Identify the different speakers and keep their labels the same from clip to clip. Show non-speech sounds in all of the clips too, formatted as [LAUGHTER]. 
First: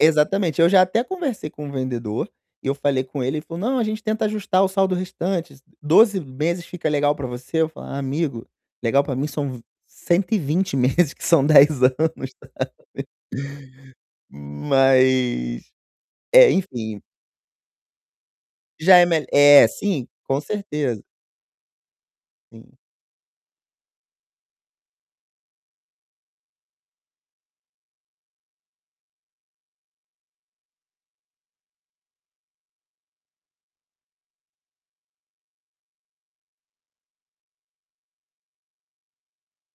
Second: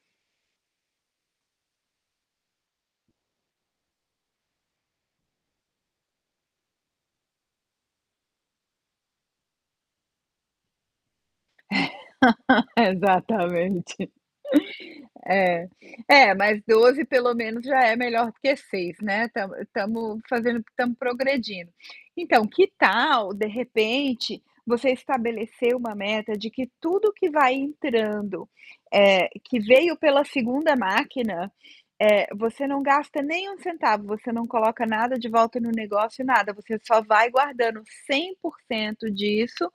Speaker 1: Exatamente. Eu já até conversei com o vendedor e eu falei com ele, ele falou: "Não, a gente tenta ajustar o saldo restante, s 12 meses fica legal pra você?" Eu falo: "Amigo, legal pra mim são v 120 meses, que são 10 anos,
Speaker 2: [LAUGHS]
Speaker 1: sabe".
Speaker 2: Exatamente.
Speaker 1: Mas
Speaker 2: É. É,
Speaker 1: é,
Speaker 2: mas
Speaker 1: enfim
Speaker 2: 12 pelo menos já é melhor do que 6,
Speaker 1: Já é
Speaker 2: né.
Speaker 1: mel
Speaker 2: Estamos
Speaker 1: é, sim,
Speaker 2: estamos
Speaker 1: com
Speaker 2: fazendo estamos
Speaker 1: certeza.
Speaker 2: progredindo. Então, que
Speaker 1: Sim.
Speaker 2: tal, de repente, você estabelecer uma meta de que tudo que vai entrando, eh, que veio pela 2ª máquina, eh, você não gasta nem um centavo, você não coloca nada de volta no negócio, nada. Você só vai guardando 100% disso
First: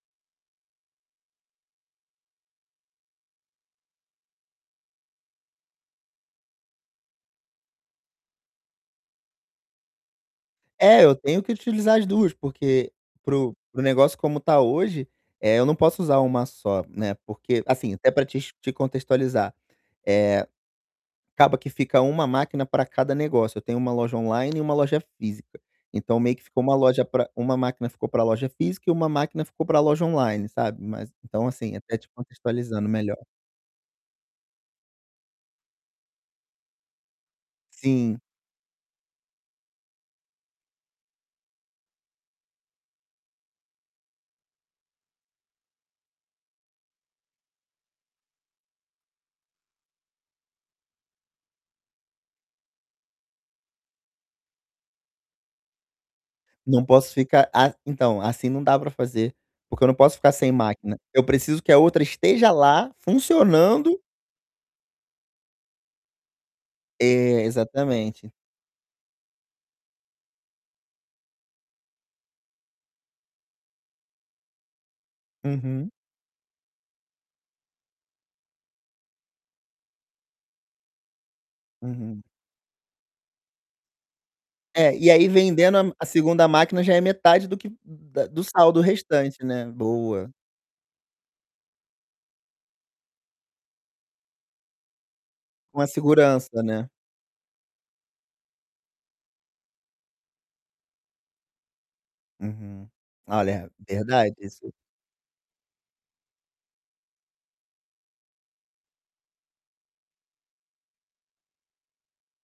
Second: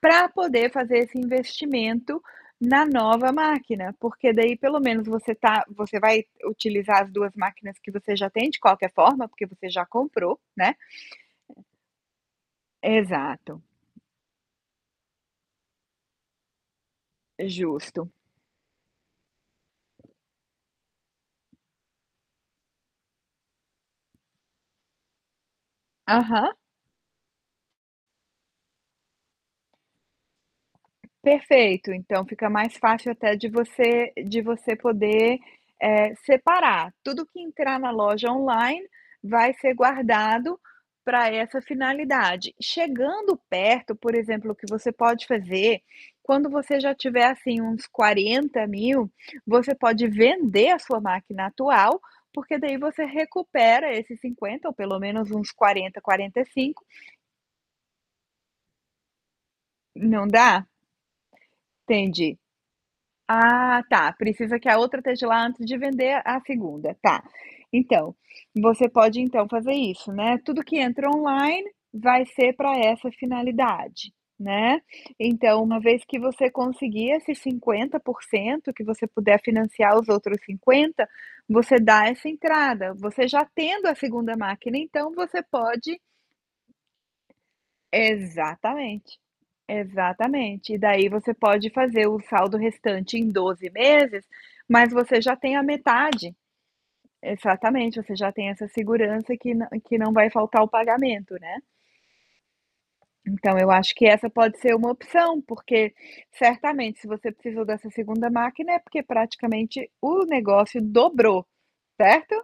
Speaker 2: pra poder fazer esse investimento na nova máquina, porque daí pelo menos você tá você vai utilizar as 2 máquinas que você já tem de qualquer forma, porque você já comprou, né
Speaker 1: É, eu tenho que utilizar as 2, porque para o
Speaker 2: Exato.
Speaker 1: para o negócio como tá hoje eh, eu não posso usar uma só, né, porque, assim,
Speaker 2: Justo.
Speaker 1: até pra te ex te contextualizar, eh, acaba que fica 1 máquina pra cada negócio. Eu tenho 1 loja online e 1 loja física, então meio que
Speaker 2: Aham.
Speaker 1: ficou 1 loja pra 1 máquina ficou pra loja física e 1 máquina ficou pra loja online, sabe. Mas, então, assim,
Speaker 2: Perfeito.
Speaker 1: até te
Speaker 2: Então fica mais
Speaker 1: contextualizando
Speaker 2: fácil
Speaker 1: melhor.
Speaker 2: até de você de você poder, eh, separar. Tudo que entrar na
Speaker 1: Sim.
Speaker 2: loja online vai ser guardado pra essa finalidade. Chegando perto, por exemplo, o que você pode fazer, quando você já tiver, assim, uns 40 mil você pode vender a sua máquina atual, porque daí você recupera esses 50 ou pelo menos uns 40, quarenta e
Speaker 1: Não
Speaker 2: cinco
Speaker 1: posso ficar a então, assim não dá pra fazer, porque eu não posso
Speaker 2: Não
Speaker 1: ficar sem
Speaker 2: dá?
Speaker 1: máquina. Eu preciso que a outra
Speaker 2: Entendi.
Speaker 1: esteja lá
Speaker 2: Ah,
Speaker 1: funcionando
Speaker 2: tá, precisa que a outra esteja lá antes de vender a a 2ª. Tá.
Speaker 1: É,
Speaker 2: Então
Speaker 1: exatamente.
Speaker 2: você pode, então, fazer isso, né, tudo que entra online vai ser pra essa finalidade, né. Então uma
Speaker 1: Uhum.
Speaker 2: vez que você conseguir esses 50% que você puder financiar os outros 50, você dá
Speaker 1: Uhum.
Speaker 2: essa entrada. Você já tendo a 2ª máquina
Speaker 1: É, e
Speaker 2: então
Speaker 1: aí
Speaker 2: você
Speaker 1: vendendo a m
Speaker 2: pode
Speaker 1: a 2ª máquina já é metade do que da do saldo
Speaker 2: Exatamente,
Speaker 1: restante, né. Boa.
Speaker 2: exatamente. E daí você pode fazer o saldo restante em 12 meses, mas você já tem a
Speaker 1: Com a
Speaker 2: metade
Speaker 1: segurança, né.
Speaker 2: exatamente. Você já tem essa segurança que na que não vai faltar o pagamento, né.
Speaker 1: Uhum.
Speaker 2: Então
Speaker 1: Olha,
Speaker 2: eu acho que essa
Speaker 1: verdade,
Speaker 2: pode
Speaker 1: isso
Speaker 2: ser uma opção, porque certamente se você precisou dessa 2ª. máquina é porque praticamente o negócio dobrou, certo?